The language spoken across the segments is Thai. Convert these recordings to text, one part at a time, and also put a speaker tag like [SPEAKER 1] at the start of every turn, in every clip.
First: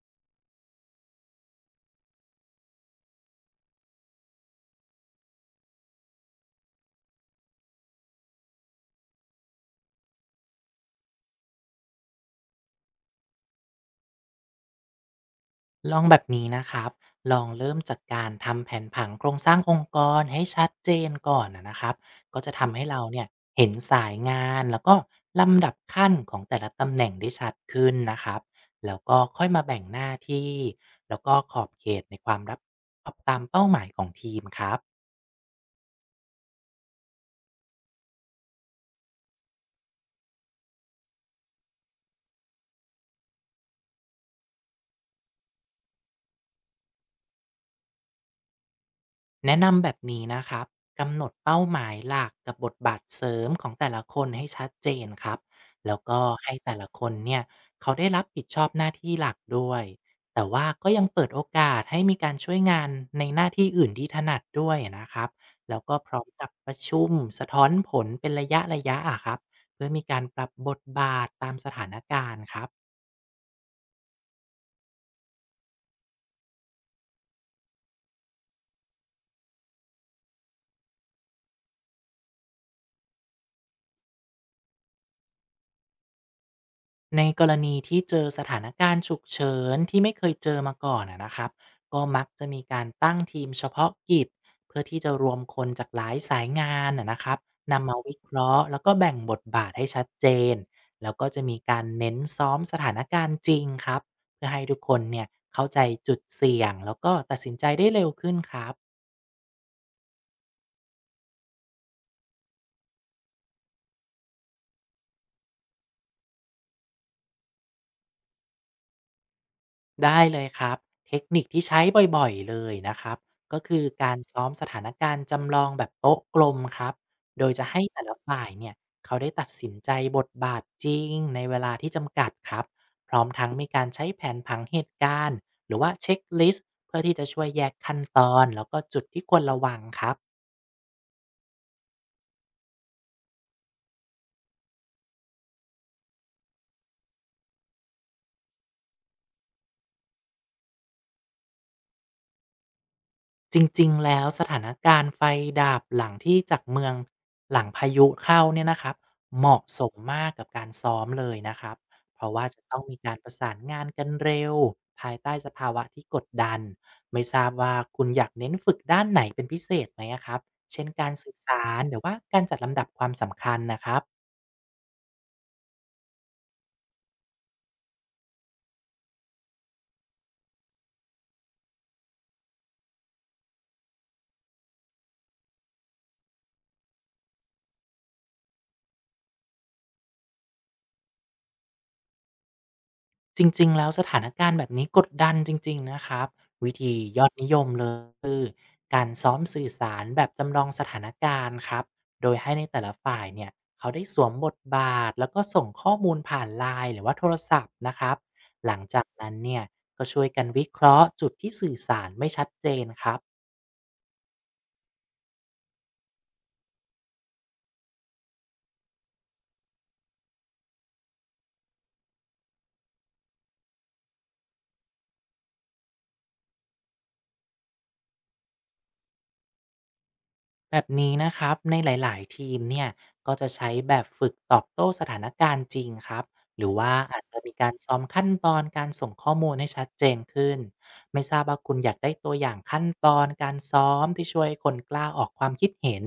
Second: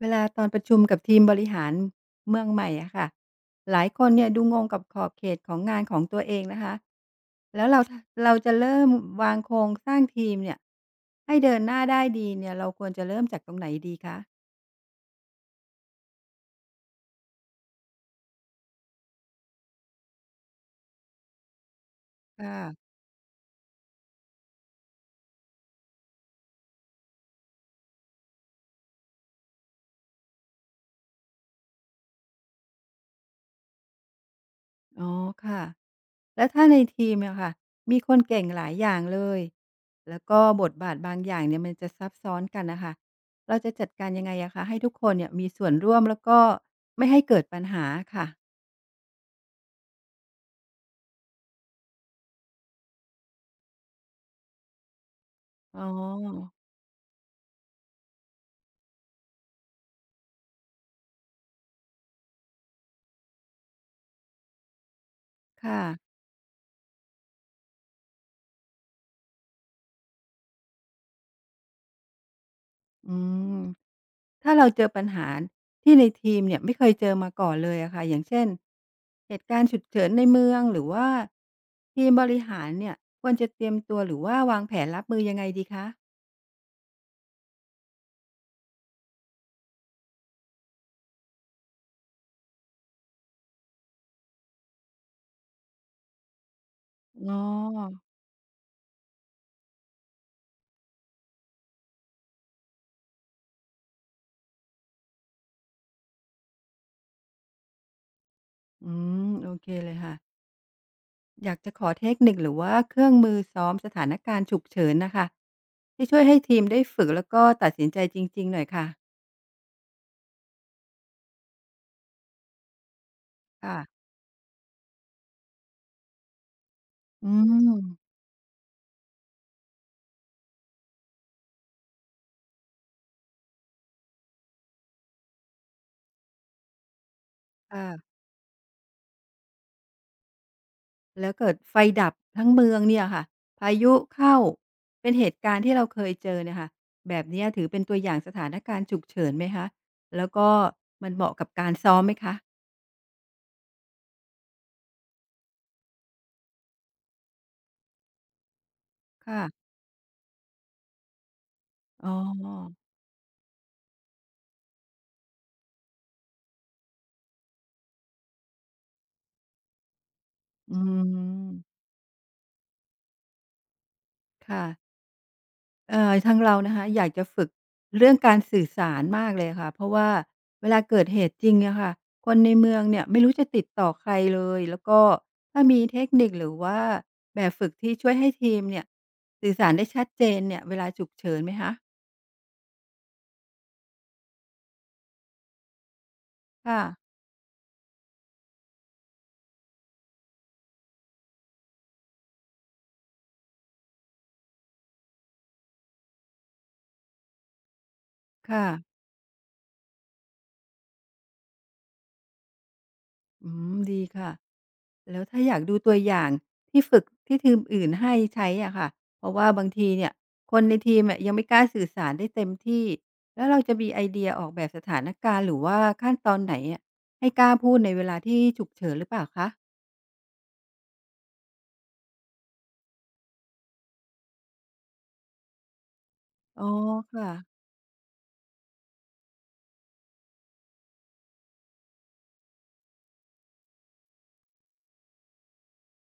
[SPEAKER 1] เวลาตอนประชุมกับทีมบริหารเมืองใหม่อะค่ะหลายคนเนี่ยดูงงกับขอบเขตของงานของตัวเองนะคะแล้วเราเราจะเริ่มวางโครงสร้างทีมเนี่ยให้เดินหน้าได้ดีเนี่ยเราควรจะเริ่มจากตรงไหนดีคะ
[SPEAKER 2] ลองแบบนี้นะครับ ลองเริ่มจากการทำแผนผังโครงสร้างองค์กรให้ชัดเจนก่อนนะครับ ก็จะทำให้
[SPEAKER 1] ค่ะ
[SPEAKER 2] เราเนี่ยเห็นสายงานแล้วก็ลำดับขั้นของแต่ละตำแหน่งได้ชัดขึ้นนะครับ แล้วก็ค่อยมาแบ่งหน้าที่แล้วก็ขอบเขตในความรับตามเป้าหมายของทีมครับ
[SPEAKER 1] อ๋อค่ะแล้วถ้าในทีมอะค่ะมีคนเก่งหลายอย่างเลยแล้วก็บทบาทบางอย่างเนี่ยมันจะซับซ้อนกันนะคะเราจะจัดการยังไงอะคะให้ทุกคนเนี่ยมีส่วนร่วมแล้วก็ไม่ให้เกิดปัญหาค่ะ
[SPEAKER 2] แนะนำแบบนี้นะครับ กำหนดเป้าหมายหลักกับบทบาทเสริมของแต่ละคนให้ชัดเจนครับ
[SPEAKER 1] อ๋อ
[SPEAKER 2] แล้วก็ให้แต่ละคนเนี่ยเขาได้รับผิดชอบหน้าที่หลักด้วย แต่ว่าก็ยังเปิดโอกาสให้มีการช่วยงานในหน้าที่อื่นที่ถนัดด้วยนะครับ แล้
[SPEAKER 1] ค่ะ
[SPEAKER 2] วก็พร้อมกับประชุมสะท้อนผลเป็นระยะอะครับเพื่อมีการปรับบทบาทตามสถานการณ์ครับ
[SPEAKER 1] อืมถ้าเราเจอปัญหาที่ในทีมเนี่ยไม่เคยเจอมาก่อนเลยอะค่ะอย่างเช่นเหตุการณ์ฉุกเฉินในเมืองหรือว่าทีมบริหารเนี่ยควรจะเตรียมตัวหรือว่าวางแผนรับมือยังไงดีคะ
[SPEAKER 2] ในกรณีที่เจอสถานการณ์ฉุกเฉินที่ไม่เคยเจอมาก่อนอะนะครับก็มักจะมีการตั้งทีมเฉพาะกิจเพื่อที่จะรวมคนจากหลายสายงานอะนะค
[SPEAKER 1] อ๋
[SPEAKER 2] รั
[SPEAKER 1] อ
[SPEAKER 2] บนำมาวิเคราะห์แล้วก็แบ่งบทบาทให้ชัดเจนแล้วก็จะมีการเน้นซ้อมสถานการณ์จริงครับเพื่อให้ทุกคนเนี่ยเข้าใจจุดเสี่ยงแล้วก็ตัดสินใจได้เร็วขึ้นครับ
[SPEAKER 1] อืมโอเคเลยค่ะอยากจะขอเทคนิคหรือว่าเครื่องมือซ้อมสถานการณ์ฉุกเฉินน่ะค่ะที่ช่วยให้ทีมได้ฝึกแล้วก็ตัดสินใจจริงๆหน่อยค่ะ
[SPEAKER 2] ได้เลยครับเทคนิคที่ใช้บ่อยๆเลยนะครับก็
[SPEAKER 1] ค่ะ
[SPEAKER 2] คือการซ้อมสถานการณ์จำลองแบบโต๊ะกลมครับ
[SPEAKER 1] อื
[SPEAKER 2] โดยจะให้แต่ละ
[SPEAKER 1] ม
[SPEAKER 2] ฝ่ายเนี่ยเขาได้ตัดสินใจบทบาทจริงในเวลาที่จำกัดครับพร้อมทั้งมีการใช้แผนผังเหตุการณ์หรือว่าเช็คลิสต์เพื่อที่จะช่วยแยกขั้น
[SPEAKER 1] ค่ะ
[SPEAKER 2] ตอนแล้วก็จุดที่ควรระวังครับ
[SPEAKER 1] แล้วเกิดไฟดับทั้งเมืองเนี่ยค่ะพายุเข้าเป็นเหตุการณ์ที่เราเคยเจอเนี่ยค่ะแบบเนี้ยถือเป็นตัวอย่างสถานการณ์ฉุกเฉินไหมคะแล้วก็มันเหมาะกับการซ้อมไหมคะ
[SPEAKER 2] จริงๆ แล้วสถานการณ์ไฟดับหลังที่จากเมืองหลังพายุเข้าเนี่ยนะครับเหมาะ
[SPEAKER 1] ค่ะ
[SPEAKER 2] สมมากกับการซ้อมเลยนะครับ
[SPEAKER 1] อ๋อ
[SPEAKER 2] เพราะว่าจะต้องมีการประสานงานกันเร็วภายใต้สภาวะที่กดดันไม่ทราบว่าคุณอยากเน้นฝึกด้านไหนเป็นพิเศษไหมอะครับ
[SPEAKER 1] อื
[SPEAKER 2] เช่นการสื่อสา
[SPEAKER 1] ม
[SPEAKER 2] รหรือว่าการจัดลำดับความสำคัญนะครับ
[SPEAKER 1] ค่ะ ทางเรานะคะอยากจะฝึกเรื่องการสื่อสารมากเลยค่ะเพราะว่าเวลาเกิดเหตุจริงอะค่ะคนในเมืองเนี่ยไม่รู้จะติดต่อใครเลยแล้วก็ถ้ามีเทคนิคหรือว่าแบบฝึกที่ช่วยให้ทีมเนี่ยสื่อสารได้ชัดเจนเนี่ยเวลาฉุกเฉินไหมคะ
[SPEAKER 2] จริงๆ แล้วสถานการณ์แบบนี้กดดันจริงๆ นะครับวิ
[SPEAKER 1] ค่ะ
[SPEAKER 2] ธียอดนิยมเลยคือการซ้อมสื่อสารแบบจำลองสถานการณ์ครับโดยให้ในแต่ละฝ่ายเนี่ยเขาได้สวมบทบาทแล้วก็ส่งข้อมูลผ่านไลน์หรือว่าโทรศัพท์นะครับ
[SPEAKER 1] ค่ะ
[SPEAKER 2] หลังจากนั้นเนี่ยก็ช่วยกันวิเคราะห์จุดที่สื่อสารไม่ชัดเจนครับ
[SPEAKER 1] อืมดีค่ะแล้วถ้าอยากดูตัวอย่างที่ฝึกที่ทีมอื่นให้ใช้อะค่ะเพราะว่าบางทีเนี่ยคนในทีมอะยังไม่กล้าสื่อสารได้เต็มที่แล้วเราจะมีไอเดียออกแบบสถานการณ์หรือว่าขั้นตอนไหนอะให้กล้าพูดในเวลาที่ฉุกเฉินหรือเปล่าคะ
[SPEAKER 2] แบบนี้นะครับในหลาย ๆ ทีมเนี่ยก็จะใช้แบบฝึกตอบโต้สถานการณ์จริงครับห
[SPEAKER 1] อ๋อ
[SPEAKER 2] รือว่าอาจจะมี
[SPEAKER 1] ค่ะ
[SPEAKER 2] การซ้อมขั้นตอนการส่งข้อมูลให้ชัดเจนขึ้นไม่ทราบว่าคุณอยากได้ตัวอย่างขั้นตอนการซ้อมที่ช่วยให้คนกล้าออกความคิดเห็น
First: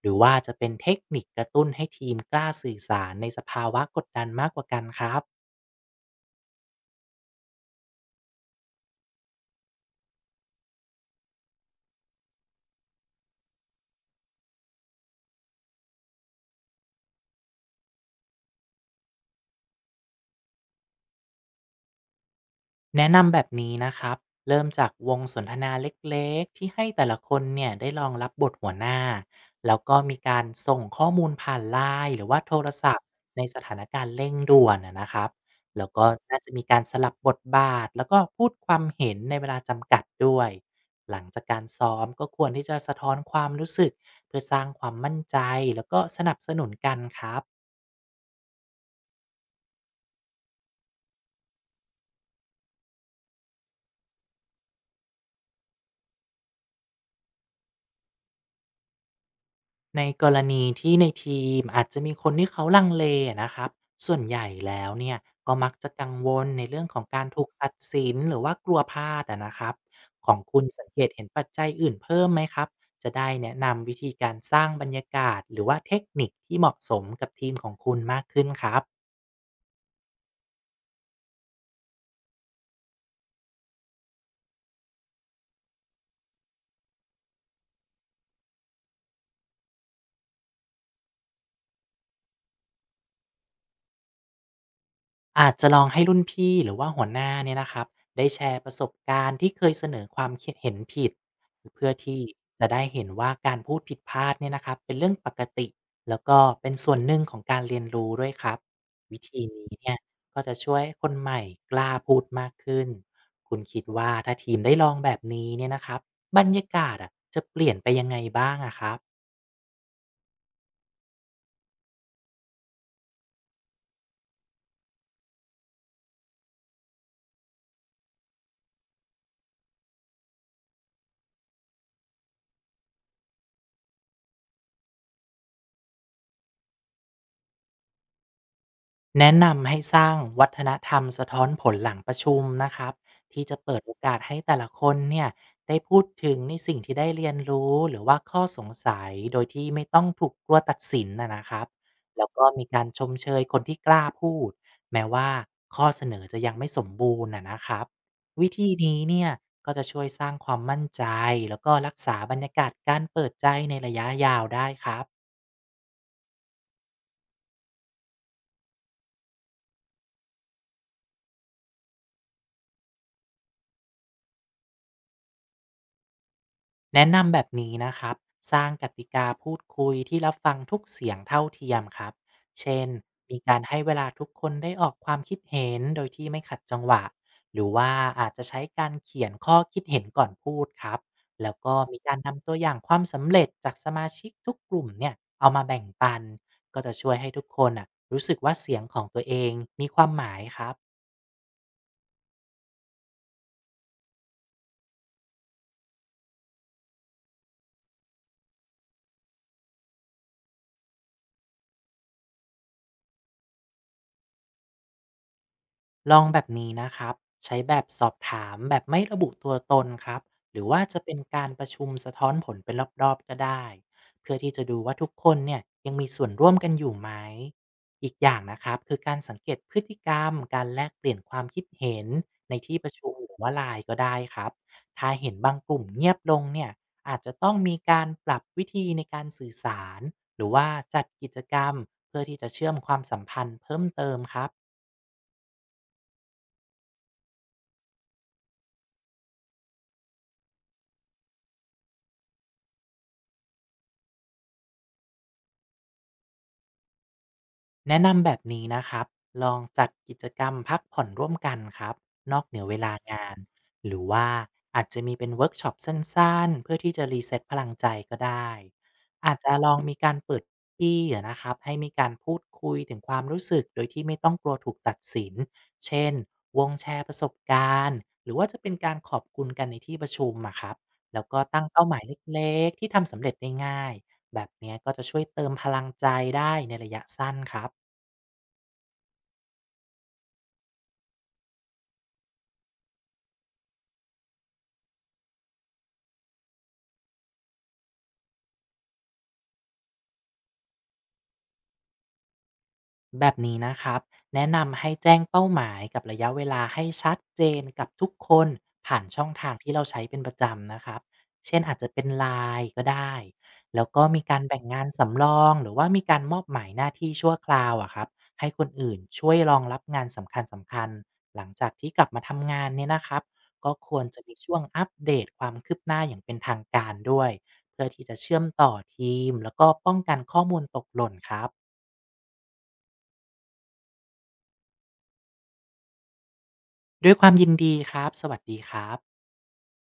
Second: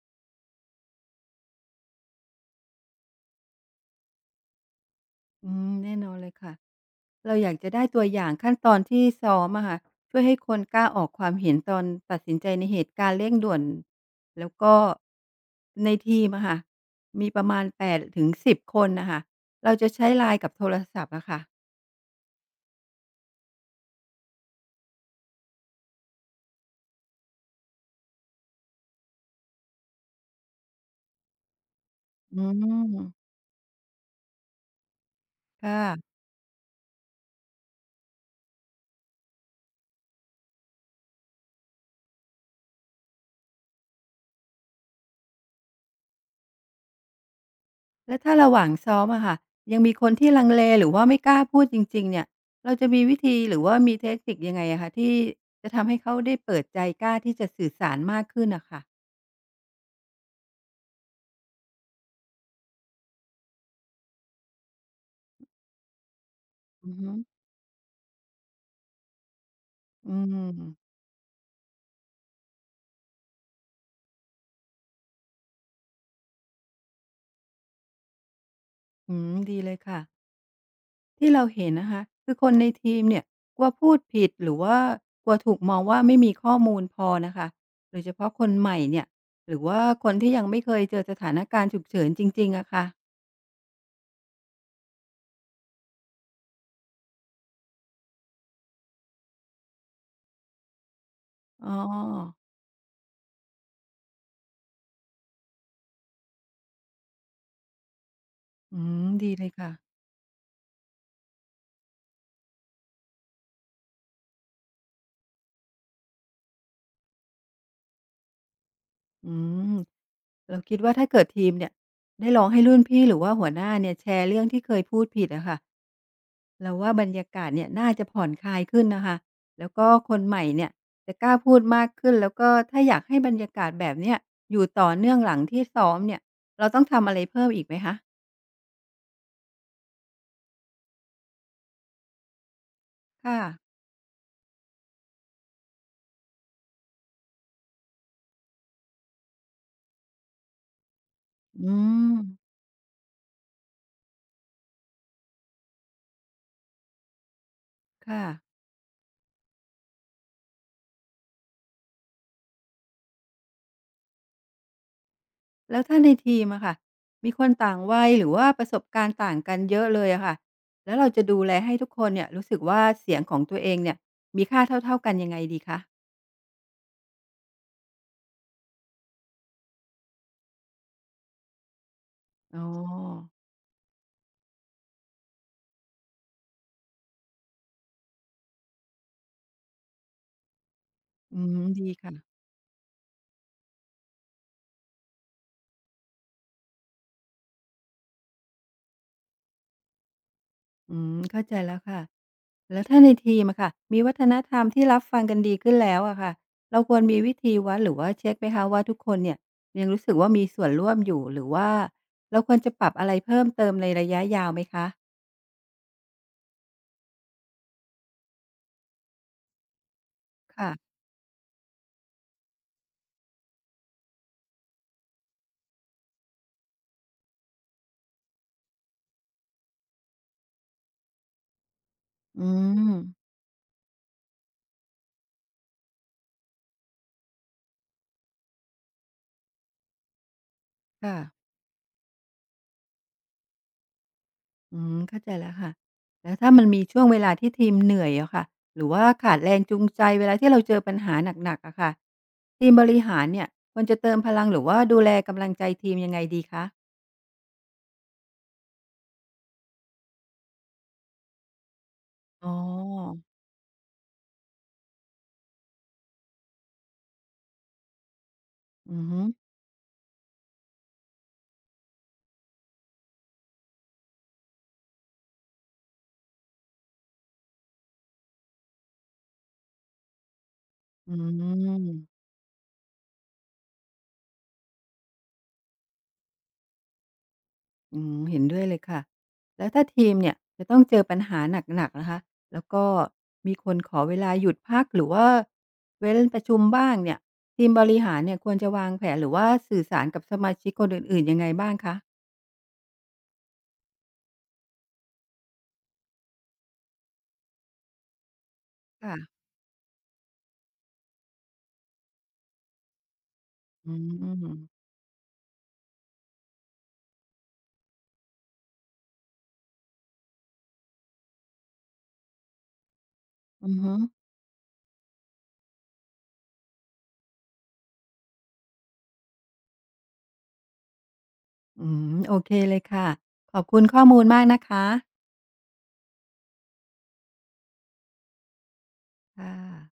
[SPEAKER 2] หรือว่าจะเป็นเทคนิคกระตุ้นให้ทีมกล้าสื่อสารในสภาวะกดดันมากกว่ากันครับ
[SPEAKER 1] อืมแน่นอนเลยค่ะ เราอยากจะได้ตัวอย่างขั้นตอนที่ซ้อมอะค่ะช่วยให้คนกล้าออกความเห็นตอนตัดสินใจในเหตุการณ์เร่งด่วนแล้วก็ในทีมอะค่ะมีประมาณ8-10คนน่ะค่ะเราจะใช้ LINE กับโทรศัพท์อะค่ะ
[SPEAKER 2] แนะนำแบบนี้นะครับเริ่มจากวงสนทนาเล็กๆที่ให้แต่ละคนเนี่ยได้ลองรับบทหัวหน้า แล้วก็มีการส่งข้อมูลผ่านไลน์หรือ
[SPEAKER 1] อื
[SPEAKER 2] ว่าโทรศัพท์
[SPEAKER 1] ม
[SPEAKER 2] ในสถานการณ์เร่งด่วนนะครับ
[SPEAKER 1] ค
[SPEAKER 2] แล้วก็
[SPEAKER 1] ่ะ
[SPEAKER 2] น่าจะมีการสลับบทบาทแล้วก็พูดความเห็นในเวลาจำกัดด้วย หลังจากการซ้อมก็ควรที่จะสะท้อนความรู้สึกเพื่อสร้างความมั่นใจแล้วก็สนับสนุนกันครับ
[SPEAKER 1] แล้วถ้าระหว่างซ้อมอะค่ะยังมีคนที่ลังเลหรือว่าไม่กล้าพูดจริงๆเนี่ยเราจะมีวิธีหรือว่ามีเทคนิคยังไงอะคะที่จะทำให้เขาได้เปิดใจกล้าที่จะสื่อสารมากขึ้นน่ะค่ะ
[SPEAKER 2] ในกรณีที่ในทีมอาจจะมีคนที่เขาลังเลอะนะครับส่วนใหญ่แล้วเนี่ยก็มักจะกังวลในเรื่อง
[SPEAKER 1] อือ
[SPEAKER 2] ของ
[SPEAKER 1] ฮึ
[SPEAKER 2] การถูกตัดสินหรือว่ากลัวพลาดอะนะครับ
[SPEAKER 1] อื
[SPEAKER 2] ของ
[SPEAKER 1] ม
[SPEAKER 2] คุณสังเกตเห็นปัจจัยอื่นเพิ่มไหมครับจะได้แนะนำวิธีการสร้างบรรยากาศหรือว่าเทคนิคที่เหมาะสมกับทีมของคุณมากขึ้นครับ
[SPEAKER 1] อืมดีเลยค่ะที่เราเห็นนะคะคือคนในทีมเนี่ยกลัวพูดผิดหรือว่ากลัวถูกมองว่าไม่มีข้อมูลพอนะคะโดยเฉพาะคนใหม่เนี่ยหรือว่าคนที่ยังไม่เคยเจอสถานการณ์ฉุกเฉินจริงๆอะค่ะ
[SPEAKER 2] อาจจะลองให้รุ่นพี่หรือว่าหัวหน้าเนี่ยนะครับได้แชร์ประสบการณ์ที่เคยเสนอความคิดเห็นผิด
[SPEAKER 1] อ๋อ
[SPEAKER 2] เพื่อที่จะได้เห็นว่าการพูดผิดพลาดเนี่ยนะครับเป็นเรื่องปกติแล้วก็เป็นส่วนหนึ่งของการเรียนรู้ด้วยครับ
[SPEAKER 1] อืม
[SPEAKER 2] วิ
[SPEAKER 1] ดี
[SPEAKER 2] ธี
[SPEAKER 1] เลยค่ะ
[SPEAKER 2] นี้เนี่ยก็จะช่วยให้คนใหม่กล้าพูดมากขึ้นคุณคิดว่าถ้าทีมได้ลองแบบนี้เนี่ยนะครับบรรยากาศอะจะเปลี่ยนไปยังไงบ้างอะครับ
[SPEAKER 1] อืมเราคิดว่าถ้าเกิดทีมเนี่ยได้ลองให้รุ่นพี่หรือว่าหัวหน้าเนี่ยแชร์เรื่องที่เคยพูดผิดอะค่ะ เราว่าบรรยากาศเนี่ยน่าจะผ่อนคลายขึ้นนะคะแล้วก็คนใหม่เนี่ยจะกล้าพูดมากขึ้นแล้วก็ถ้าอยากให้บรรยากาศแบบเนี้ยอยู่ต่อเนื่องหลังที่ซ้อมเนี่ยเราต้องทำอะไรเพิ่มอีกไหมคะ
[SPEAKER 2] แนะนำให้สร้างวัฒนธรรมสะท้อนผลหลังประชุมนะครับ
[SPEAKER 1] ค่ะ
[SPEAKER 2] ที่จะเปิดโอกาสให้แต่ละคนเนี่ยได้พูดถึงในสิ่งที่ได้เรียนรู้หรือว่าข้อสงสัยโดยที่ไม่ต้องถูกกลัวตัดสินนะครับ
[SPEAKER 1] อืม
[SPEAKER 2] แล้วก็มีการชมเชยคนที่กล้าพูดแม้ว่าข้อเสนอจะยังไม่สมบูรณ์นะครับ
[SPEAKER 1] ค่ะ
[SPEAKER 2] วิธีนี้เนี่ยก็จะช่วยสร้างความมั่นใจแล้วก็รักษาบรรยากาศการเปิดใจในระยะยาวได้ครับ
[SPEAKER 1] แล้วถ้าในทีมอะค่ะมีคนต่างวัยหรือว่าประสบการณ์ต่างกันเยอะเลยอะค่ะแล้วเราจะดูแลให้ทุกคนเนี่ยรู้สึกว่าเสียงของตัวเองเนี่ยมีค่าเท่าๆกันยังไงดีคะ
[SPEAKER 2] แนะนำแบบนี้นะครับสร้างกติกาพูดคุยที่รับฟังทุกเสียงเท่าเทียมครับ
[SPEAKER 1] อ๋อ
[SPEAKER 2] เช่นมีการให้เวลาทุกคนได้ออกความคิดเห็นโดยที่ไม่ขัดจังหวะหรือว่าอาจจะใช้การเขียนข้อคิดเห็นก่อนพูดครับ
[SPEAKER 1] อื
[SPEAKER 2] แล้ว
[SPEAKER 1] ม
[SPEAKER 2] ก็
[SPEAKER 1] ดี
[SPEAKER 2] มี
[SPEAKER 1] ค่ะ
[SPEAKER 2] การนำตัวอย่างความสำเร็จจากสมาชิกทุกกลุ่มเนี่ยเอามาแบ่งปันก็จะช่วยให้ทุกคนอ่ะรู้สึกว่าเสียงของตัวเองมีความหมายครับ
[SPEAKER 1] อืมเข้าใจแล้วค่ะแล้วถ้าในทีมอะค่ะมีวัฒนธรรมที่รับฟังกันดีขึ้นแล้วอะค่ะเราควรมีวิธีวัดหรือว่าเช็คไหมคะว่าทุกคนเนี่ยยังรู้สึกว่ามีส่วนร่วมอยู่หรือว่าเราควรจะปรับอะไรเพิ่มเติมในระยะยาวไหมคะ
[SPEAKER 2] ลองแบบนี้นะครับ ใช้แบบสอบถามแบบไม่ระบุตัวตนครับ หรือ
[SPEAKER 1] ค่ะ
[SPEAKER 2] ว่าจะเป็นการประชุมสะท้อนผลเป็นรอบๆก็ได้ เพื่อที่จะดูว่าทุกคนเนี่ยยังมีส่วนร่วมกันอยู่ไหมอีกอย่างนะครับคือการสังเกตพฤติกรรมการแลกเปลี่ยนความคิดเห็น
[SPEAKER 1] อื
[SPEAKER 2] ในที่ป
[SPEAKER 1] ม
[SPEAKER 2] ระชุมหรือว่าไลน์ก็ได้ครับถ้าเห็นบางกลุ่มเงียบลงเนี่ยอาจจะต้องมีการปรับวิธีในการสื่อสารหรือว่าจัด
[SPEAKER 1] ค่ะ
[SPEAKER 2] กิจกรรมเพื่อที่จะเชื่อมความสัมพันธ์เพิ่มเติมครับ
[SPEAKER 1] อืมเข้าใจแล้วค่ะแล้วถ้ามันมีช่วงเวลาที่ทีมเหนื่อยอะค่ะหรือว่าขาดแรงจูงใจเวลาที่เราเจอปัญหาหนักๆอะค่ะทีมบริหารเนี่ยควรจะเติมพลังหรือว่าดูแลกำลังใจทีมยังไงดีคะ
[SPEAKER 2] แนะนำแบบนี้นะครับ ลองจัดกิจกรรมพักผ่อนร่วมกันครับนอก
[SPEAKER 1] อ๋อ
[SPEAKER 2] เหนือเวลางานหรือว่าอาจจะมีเป็นเวิร์กช็อปสั้นๆเพื่อที่จะรีเซ็ตพลังใจก็ได้
[SPEAKER 1] อือฮึ
[SPEAKER 2] อาจจะลองมีการเปิดที่อะนะครับให้มีการพูดคุยถึงความรู้สึกโดยที่ไม่ต้องกลัวถูกตัดสิน เช่นวงแชร์ประสบการณ์หรือว่าจะเป็นการขอบคุณกันในที่ประชุมอะครับ
[SPEAKER 1] อื
[SPEAKER 2] แล้วก็ตั้งเป้า
[SPEAKER 1] ม
[SPEAKER 2] หมายเล็กๆที่ทำสำเร็จได้ง่ายแบบเนี้ยก็จะช่วยเติมพลังใจได้ในระยะสั้นครับ
[SPEAKER 1] อืมเห็นด้วยเลยค่ะแล้วถ้าทีมเนี่ยจะต้องเจอปัญหาหนักๆนะคะแล้วก็มีคนขอเวลาหยุดพักหรือว่าเว้นประชุมบ้างเนี่ยทีมบริหารเนี่ยควรจะวางแผนหรือว่าสื่อสารกับสมาชิกคนอื่นๆยังไงบ้างคะ
[SPEAKER 2] แบบนี้นะครับแนะนำให้แจ้งเป้าหมายกับระยะเวลาให้ชัดเจนกับทุกคนผ่าน
[SPEAKER 1] ค่ะ
[SPEAKER 2] ช่องทางที่เราใช้เป็นประจำนะครับเช่นอาจจะเป็น LINE ก็ได้แล้ว
[SPEAKER 1] อื
[SPEAKER 2] ก็
[SPEAKER 1] ม
[SPEAKER 2] มี
[SPEAKER 1] อือ
[SPEAKER 2] การ
[SPEAKER 1] ฮึ
[SPEAKER 2] แบ่งงานสำรองหรือว่ามีการมอบหมายหน้าที่ชั่วคราวอะครับให้คนอื่นช่วยรองรับงานสำคัญหลังจากที่กลับมาทำงานเนี่ยนะครับก็ควรจะมีช่วงอัปเดตความคืบหน้าอย่างเป็นทางการด้วยเพื่อที่จะเชื่อมต่อทีมแล้วก็ป้องกันข้อมูลตกหล่นครับ
[SPEAKER 1] อืมโอเคเลยค่ะขอบคุณข้อมูลมากนะคะ
[SPEAKER 2] ด้วยความยินดีครับ สวัสดีครับ
[SPEAKER 1] ค่ะ